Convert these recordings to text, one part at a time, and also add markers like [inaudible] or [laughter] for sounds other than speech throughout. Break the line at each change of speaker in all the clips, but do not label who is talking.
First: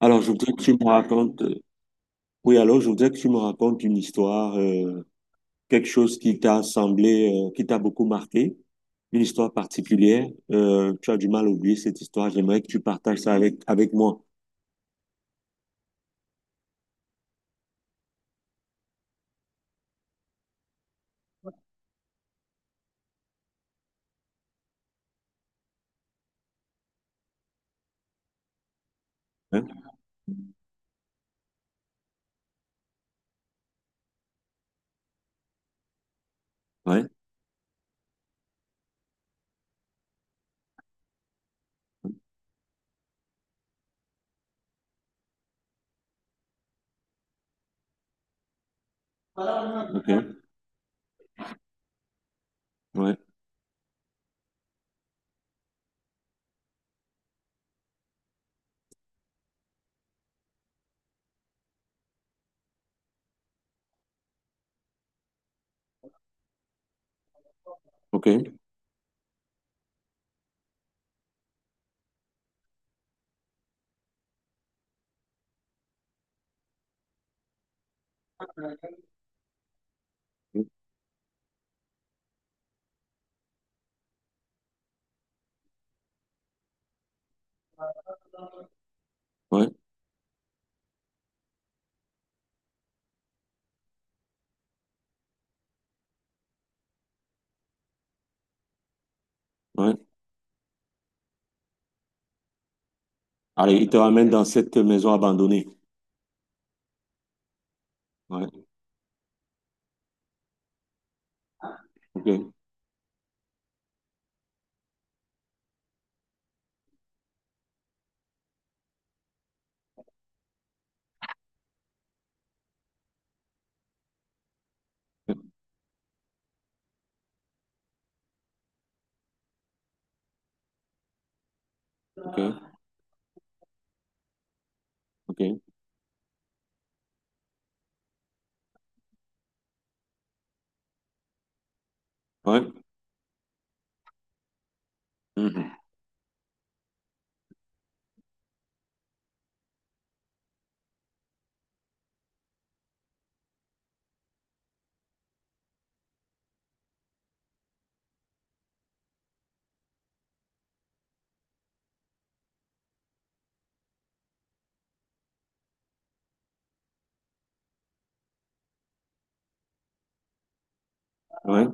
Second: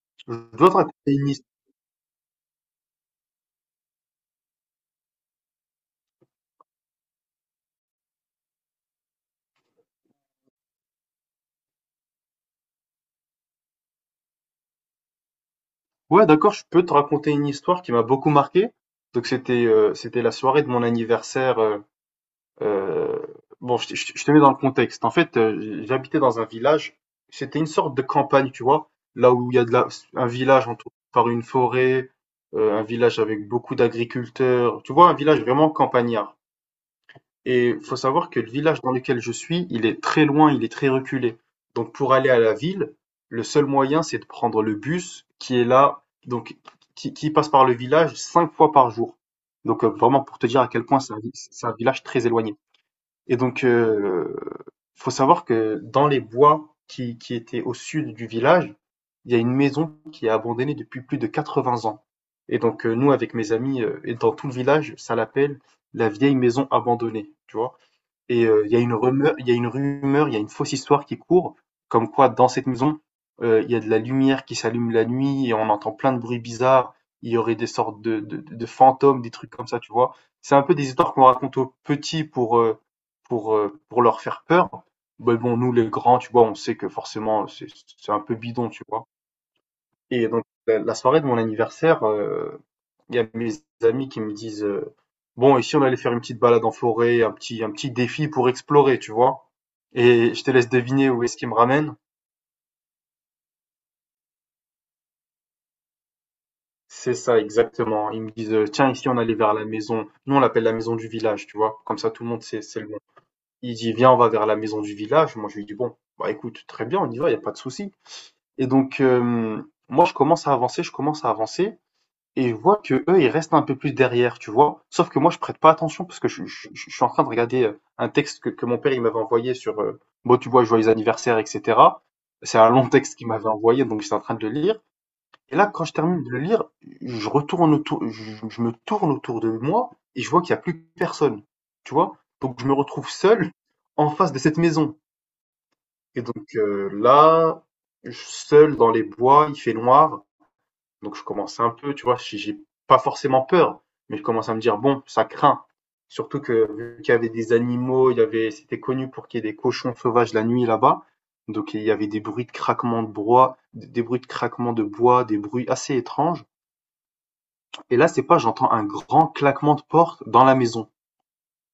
Alors, je
Je
voudrais que
dois
tu
te
me
raconter une
racontes,
his-
oui, alors, je voudrais que tu me racontes une histoire, quelque chose qui t'a semblé, qui t'a beaucoup marqué, une histoire particulière. Tu as du mal à oublier cette histoire. J'aimerais que tu partages ça avec moi.
Ouais, d'accord, je peux te raconter une histoire qui m'a beaucoup marqué. Donc c'était la soirée de mon anniversaire. Euh, bon, je te mets dans le contexte. En fait, j'habitais dans un village. C'était une sorte de campagne, tu vois, là où il y a
Hein?
de la, un village entouré par une forêt, un village avec beaucoup d'agriculteurs. Tu vois, un village vraiment campagnard.
Ouais,
Et il faut savoir que le village dans lequel je suis, il est très loin, il est très reculé. Donc pour aller à la ville, le seul moyen, c'est de prendre le bus qui est là, donc qui passe par le village cinq fois par jour. Donc
ok,
vraiment pour te dire à quel point c'est un village très éloigné.
ouais,
Et donc faut savoir que dans les bois qui étaient au sud du village, il y a une maison qui est abandonnée depuis plus de 80 ans. Et donc nous avec mes amis et dans tout le village, ça l'appelle la vieille maison abandonnée, tu vois. Et il
ok,
euh, y a une rumeur, il y a une fausse histoire qui court, comme quoi dans cette maison, il y a de la lumière qui s'allume la nuit et on entend plein de bruits bizarres. Il y aurait des sortes de fantômes, des trucs comme ça, tu vois. C'est un peu des histoires qu'on raconte aux petits pour leur faire peur. Mais bon, nous, les grands, tu vois, on sait que forcément, c'est un peu bidon, tu vois.
ouais,
Et donc, la soirée de mon anniversaire, il y a mes amis qui me disent bon, ici on allait faire une petite balade en forêt, un petit défi pour explorer, tu vois.
ouais.
Et je te laisse deviner où est-ce qu'ils me ramènent.
Allez, il te ramène dans cette maison abandonnée.
C'est ça, exactement. Ils me disent
Ouais,
tiens, ici on allait vers la maison. Nous on l'appelle la maison du village, tu vois. Comme ça tout
ok,
le monde sait, c'est le nom. Il dit viens, on va vers la maison du village. Moi je lui dis bon, bah écoute, très bien, on y va, il n'y a pas de souci. Et donc, moi je commence à avancer, je commence à avancer. Et je vois que eux ils restent un peu plus derrière, tu vois. Sauf que moi je prête pas attention parce que je suis en train de regarder un texte que mon père il m'avait envoyé sur bon tu vois joyeux anniversaire etc.
ok,
C'est un long texte qu'il m'avait envoyé donc j'étais en train de le lire.
ok,
Et là quand je termine de le lire, je retourne autour, je me tourne autour de moi et je vois qu'il y a plus personne, tu vois. Donc
ouais,
je me retrouve seul en face de cette maison.
mhm,
Et donc là, seul dans les bois, il fait noir. Donc je commence un peu, tu vois, j'ai pas forcément peur, mais je commence à me dire, bon, ça craint. Surtout que vu qu'il y avait des animaux, il y avait, c'était connu pour qu'il y ait des cochons sauvages la nuit là-bas. Donc il y avait des bruits de craquement de bois, des bruits de craquement de bois, des bruits assez étranges. Et là, c'est pas, j'entends un grand claquement de porte dans la maison.
ouais,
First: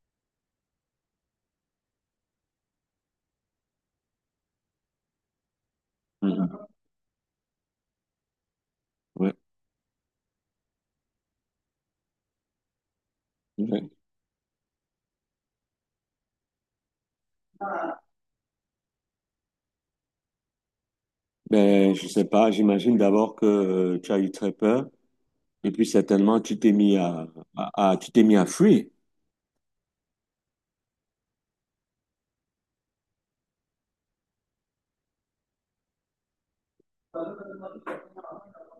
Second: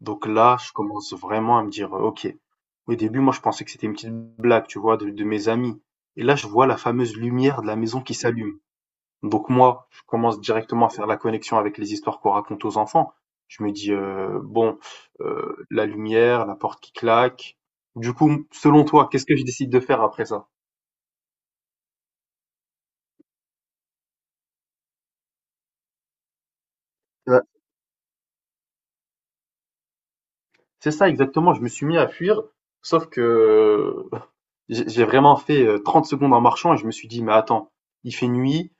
Donc là, je commence vraiment à me dire, ok. Au début, moi, je pensais que c'était une petite blague, tu vois, de mes amis. Et là, je
mhm,
vois la fameuse lumière de la maison qui s'allume.
ouais.
Donc moi, je commence directement à faire la connexion avec les histoires qu'on raconte aux enfants. Je me
Ouais.
dis, bon, la lumière, la porte qui claque. Du coup, selon toi, qu'est-ce que je décide de faire après ça?
Ben, je sais pas, j'imagine d'abord que tu as eu très peur. Et puis certainement, tu t'es mis à,
Ouais.
tu t'es mis à fuir.
C'est ça exactement, je me suis mis à fuir, sauf que [laughs] j'ai vraiment fait, 30 secondes en marchant et je me suis dit: «Mais attends, il fait nuit,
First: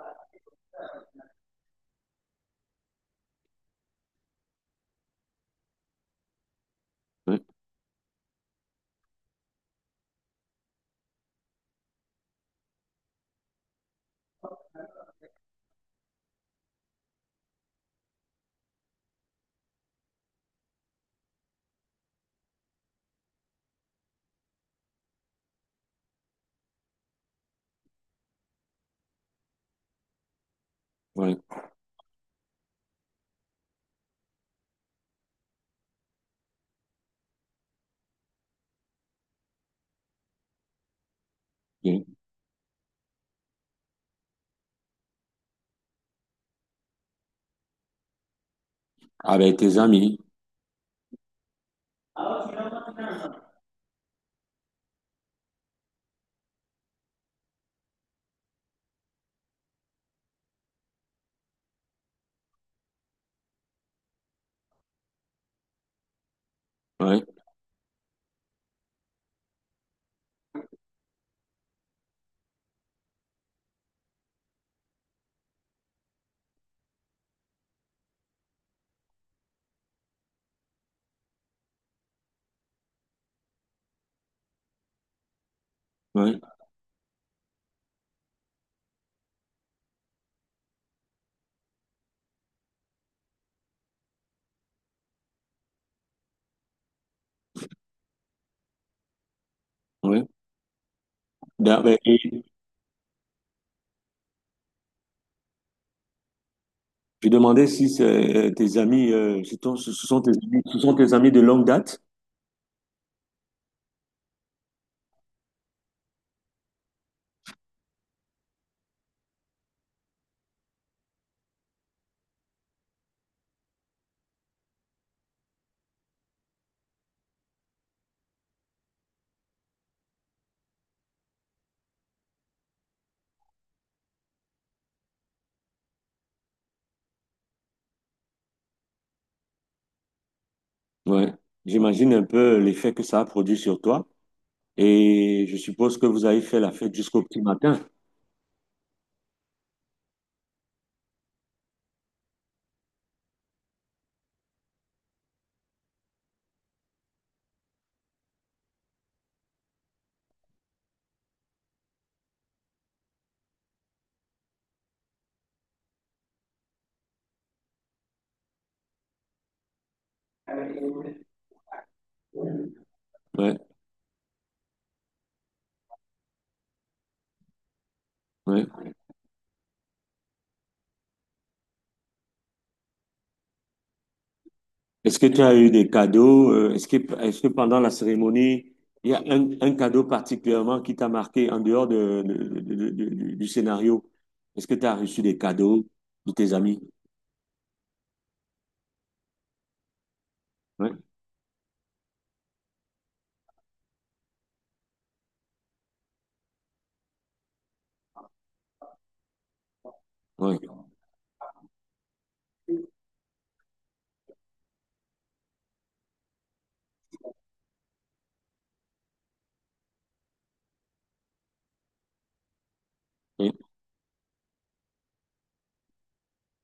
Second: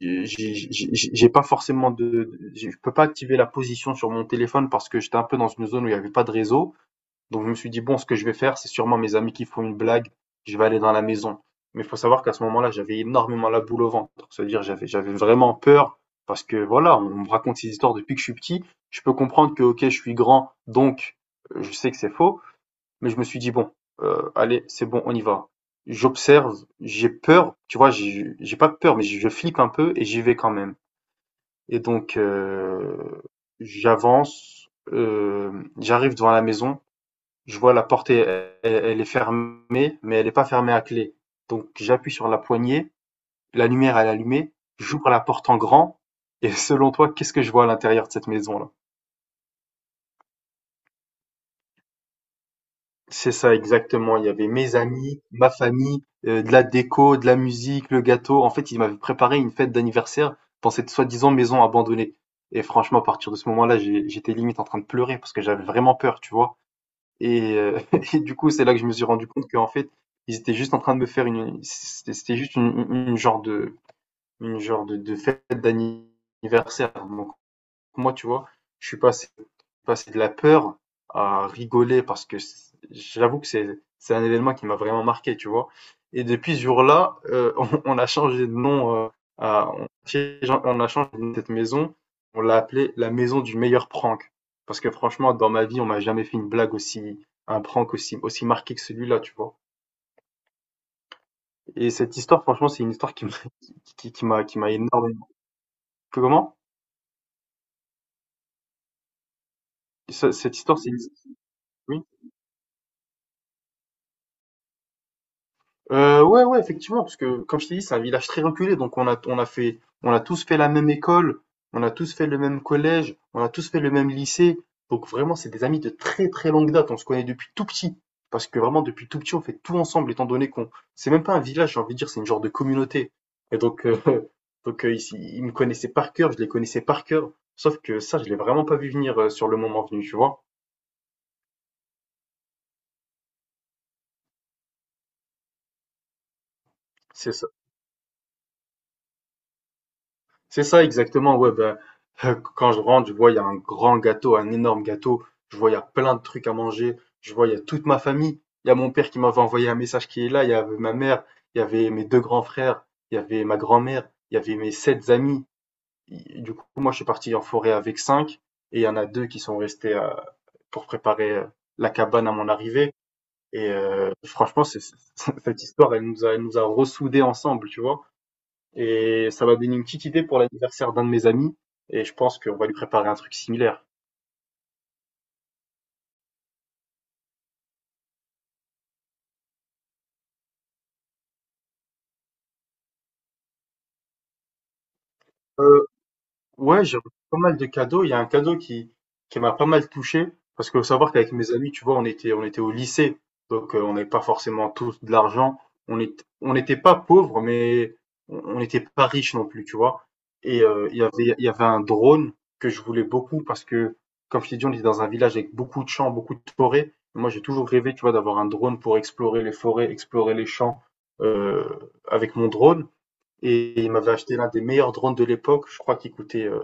j'ai pas forcément de je peux pas activer la position sur mon téléphone parce que j'étais un peu dans une zone où il y avait pas de réseau».
Ouais,
Donc je me suis dit, bon, ce que je vais faire, c'est sûrement mes amis qui font une blague, je vais aller dans la maison. Mais il faut savoir qu'à ce moment-là, j'avais énormément la boule au ventre. C'est-à-dire, j'avais, j'avais vraiment peur parce que voilà, on me raconte ces histoires depuis que je suis petit. Je peux comprendre que, ok, je suis grand, donc je sais que c'est faux. Mais je me suis dit, bon, allez, c'est bon, on y va. J'observe, j'ai peur, tu vois, j'ai pas peur, mais je flippe un peu et j'y vais quand même.
ouais,
Et donc, j'avance, j'arrive devant la maison, je vois la porte, elle est fermée, mais elle n'est pas fermée à clé. Donc
ouais.
j'appuie sur la poignée, la lumière elle est allumée, j'ouvre la porte en grand, et [laughs] selon toi, qu'est-ce que je vois à l'intérieur de cette maison-là?
Avec tes amis.
C'est ça exactement, il y avait mes amis, ma famille, de la déco, de la musique, le gâteau. En fait, ils m'avaient préparé une fête d'anniversaire dans cette soi-disant maison abandonnée. Et franchement, à partir de ce moment-là, j'étais limite en train de pleurer parce que j'avais vraiment peur, tu vois.
Ouais,
Et, euh, [laughs] et du coup, c'est là que je me suis rendu compte qu'en fait, ils étaient juste en train de me faire une, c'était c'était juste une genre de, fête d'anniversaire. Moi, tu vois, je suis passé, passé de la peur à rigoler parce que j'avoue que c'est un événement qui m'a vraiment marqué, tu vois. Et
ouais,
depuis ce jour-là, [laughs] on, on a changé de nom, euh, à- on, on a changé de nom de cette maison, on l'a appelée la maison du meilleur prank. Parce que franchement, dans ma vie, on m'a jamais fait une blague aussi, un prank aussi marqué que celui-là, tu vois.
ouais.
Et
Ben,
cette histoire,
et
franchement, c'est une histoire qui m'a [laughs] qui m'a énormément. Comment?
je demandais si tes amis, ce sont tes
Cette
amis, ce
histoire, c'est
sont
une...
tes amis de longue
Oui.
date.
Ouais, ouais, effectivement, parce que comme je t'ai dit, c'est un village très reculé, donc on a tous fait la même école, on a tous fait le même collège, on a tous fait le même lycée, donc vraiment, c'est des amis de très très longue date, on se connaît depuis tout petit, parce que vraiment, depuis tout petit, on fait tout ensemble, étant donné qu'on, c'est même pas un village, j'ai envie de dire, c'est une genre de communauté, et donc, [laughs] ils me connaissaient par cœur, je les connaissais par cœur, sauf que ça, je l'ai vraiment pas vu venir sur le moment venu, tu vois.
Ouais. J'imagine un peu l'effet que ça a produit sur toi. Et je suppose que vous avez fait la fête jusqu'au
c'est
petit matin.
C'est ça exactement, ouais, ben [laughs] quand je rentre, je vois, il y a un grand gâteau, un énorme gâteau. Je vois, il y a plein de trucs à manger. Je vois, il y a toute ma famille. Il y a mon père qui m'avait envoyé un message qui est là. Il y avait ma mère. Il y avait mes deux grands frères. Il y avait ma grand-mère. Il y avait mes sept amis. Et du coup, moi, je suis parti en forêt avec cinq. Et il y en a deux qui sont restés pour préparer la cabane à mon arrivée.
Ouais,
Et franchement, [laughs] cette histoire, elle nous a ressoudés ensemble, tu vois.
ouais.
Et ça m'a donné une petite idée pour l'anniversaire d'un de mes amis. Et je pense qu'on va lui préparer un truc similaire.
Est-ce que tu as eu des cadeaux? Est-ce que pendant la cérémonie, il y a un cadeau particulièrement qui t'a marqué en dehors de, du scénario? Est-ce que tu as reçu des
Euh,
cadeaux de tes amis?
Ouais, j'ai reçu pas mal de cadeaux. Il y a un cadeau qui m'a pas mal touché, parce que faut
Ouais,
savoir qu'avec mes amis, tu vois, on était au lycée, donc on n'avait pas forcément tous de l'argent. On est, on n'était pas pauvres, mais on n'était pas riches non plus, tu vois. Et
ouais.
il y avait un drone que je voulais beaucoup, parce que, comme je t'ai dit, on était dans un village avec beaucoup de champs, beaucoup de forêts. Moi, j'ai toujours rêvé, tu vois, d'avoir un drone pour explorer les forêts, explorer les champs, euh, avec mon drone.
Ouais.
Et il m'avait acheté l'un des meilleurs drones de l'époque, je crois qu'il coûtait euh,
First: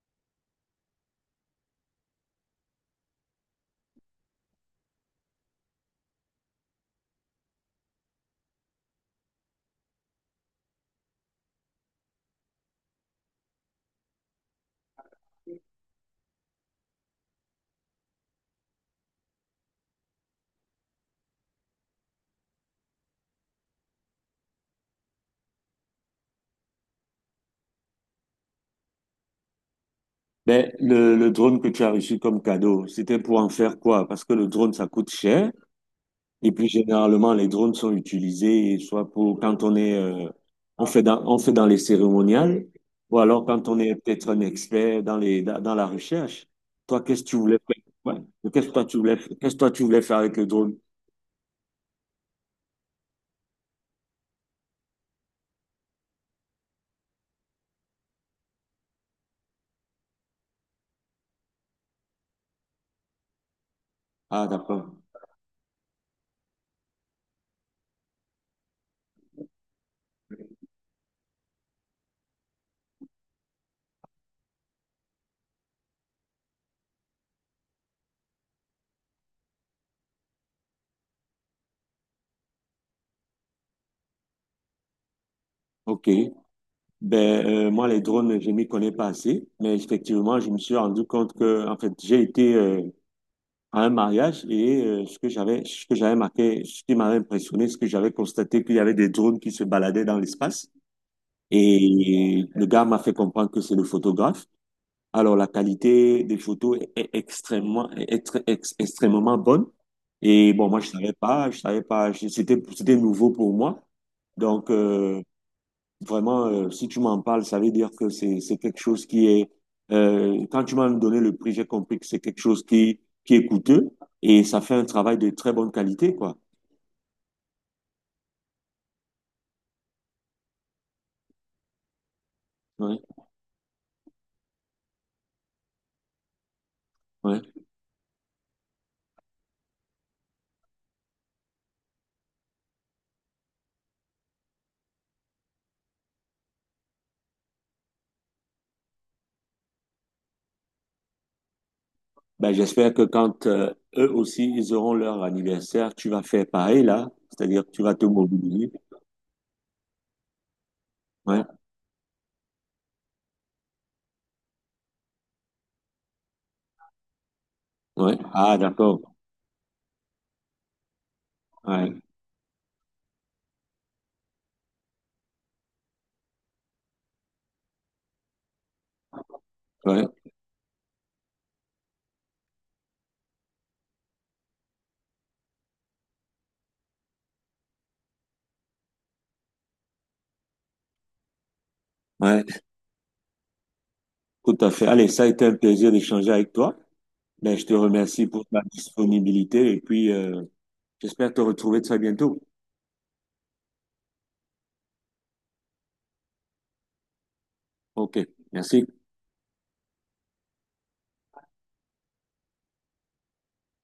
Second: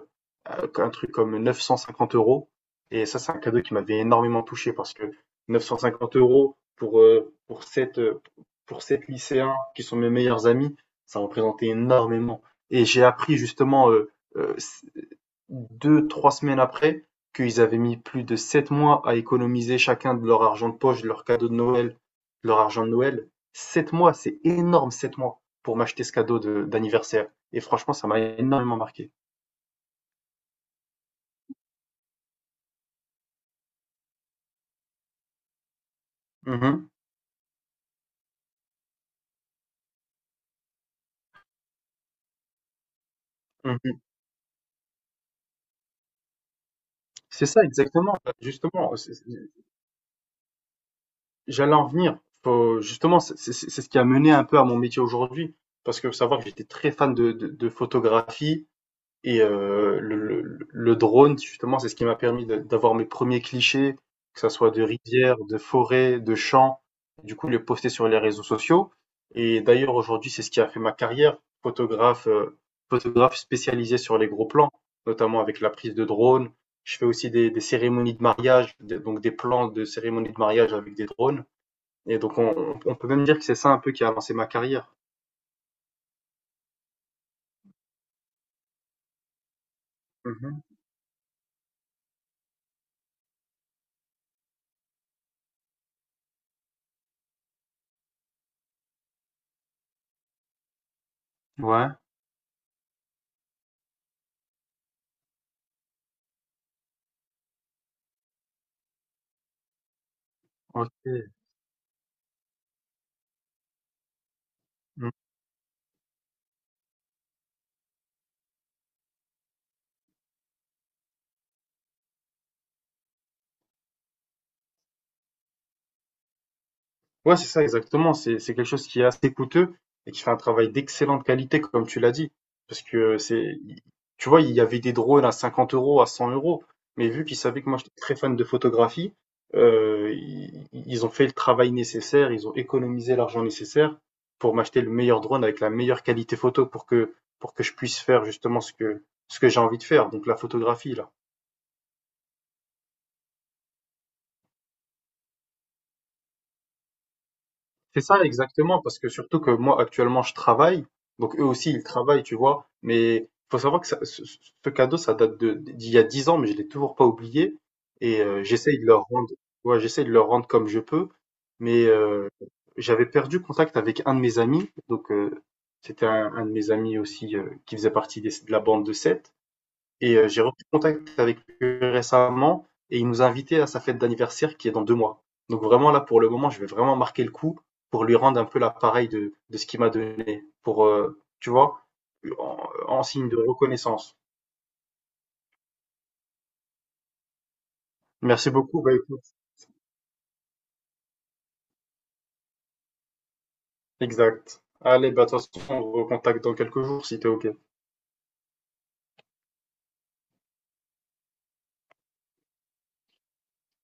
euh, un truc comme 950 euros. Et ça, c'est un cadeau qui m'avait énormément touché parce que 950 euros pour sept lycéens qui sont mes meilleurs amis, ça représentait énormément. Et j'ai appris justement, euh, deux, trois semaines après qu'ils avaient mis plus de 7 mois à économiser chacun de leur argent de poche, de leur cadeau de Noël, de leur argent de Noël. 7 mois, c'est énorme, 7 mois pour m'acheter ce cadeau d'anniversaire. Et franchement, ça m'a énormément marqué.
Ben, le drone que tu as reçu comme cadeau, c'était pour en faire quoi? Parce que le drone, ça coûte cher. Et puis
Mhm,
généralement, les drones sont utilisés soit pour quand on est, on fait dans les cérémoniales, ou alors quand on est
mhm.
peut-être un expert dans les, dans, dans la recherche. Toi, qu'est-ce que tu
C'est
voulais
ça,
faire?
exactement.
Ouais. Qu'est-ce que toi
Justement,
tu voulais, qu'est-ce que toi tu voulais faire avec le drone?
j'allais en venir. Justement, c'est ce qui a mené un peu à mon métier aujourd'hui. Parce que faut savoir que j'étais très fan de photographie. Et le drone, justement, c'est ce qui m'a permis d'avoir mes premiers clichés, que
Ah,
ça soit de
d'accord.
rivières, de forêts, de champs. Du coup, les poster sur les réseaux sociaux. Et d'ailleurs, aujourd'hui, c'est ce qui a fait ma carrière, photographe, photographe spécialisé sur les gros plans, notamment avec la prise de drone. Je fais aussi des cérémonies de mariage, donc des plans de cérémonies de mariage avec des drones. Et donc, on peut même dire que c'est ça un peu qui a lancé ma carrière.
OK. Ben, moi, les drones, je m'y connais pas assez, mais effectivement, je me
Mhm.
suis rendu compte que, en fait, j'ai été à un mariage et ce que j'avais marqué, ce qui m'avait impressionné, ce que j'avais constaté, qu'il y avait des drones qui se baladaient dans l'espace.
Ouais,
Et le gars m'a fait comprendre que c'est le photographe. Alors, la qualité des photos est extrêmement, est extrêmement bonne. Et bon, moi,
ok.
je savais pas, c'était, c'était nouveau pour moi. Donc, vraiment, si tu m'en parles, ça veut dire que c'est quelque chose qui est, quand tu m'as donné le prix, j'ai compris que c'est quelque chose qui est coûteux et ça fait un travail de très bonne qualité, quoi.
Ouais, c'est ça, exactement. C'est quelque chose qui est assez coûteux et qui fait un travail d'excellente qualité, comme tu l'as dit. Parce que
Ouais,
c'est, tu vois, il y avait des drones à 50 euros, à 100 euros. Mais vu qu'ils
ouais.
savaient que moi, j'étais très fan de photographie, ils ont fait le travail nécessaire, ils ont économisé l'argent nécessaire pour m'acheter le meilleur drone avec la meilleure qualité photo pour que je puisse faire justement ce que j'ai envie de faire. Donc la photographie, là.
Ben, j'espère que quand eux aussi, ils auront leur anniversaire, tu vas faire pareil là, c'est-à-dire que tu vas
C'est
te
ça
mobiliser.
exactement, parce que surtout que moi actuellement je travaille, donc eux
Ouais,
aussi ils travaillent, tu vois, mais faut savoir que ce cadeau ça date de d'il y a 10 ans, mais je l'ai toujours pas oublié,
ouais.
et
Ah,
j'essaye de
d'accord.
leur rendre, ouais, j'essaye de leur rendre comme je peux, mais
Ouais,
j'avais perdu contact avec un de mes amis, donc c'était un de mes amis aussi qui faisait partie de la bande de sept,
ouais,
et j'ai repris contact avec lui récemment et il nous a invités à sa fête d'anniversaire qui est dans 2 mois. Donc vraiment là, pour le moment, je vais vraiment marquer le coup pour lui rendre un peu l'appareil de ce qu'il m'a donné, pour, tu vois, en,
ouais.
signe de reconnaissance.
Tout à fait. Allez, ça a été un plaisir d'échanger avec toi. Ben, je te remercie pour
Merci
ta
beaucoup. Bah, écoute,
disponibilité et puis j'espère te retrouver très bientôt.
exact. Allez, bah, de toute façon, on se recontacte dans quelques jours si t'es OK.
OK, merci.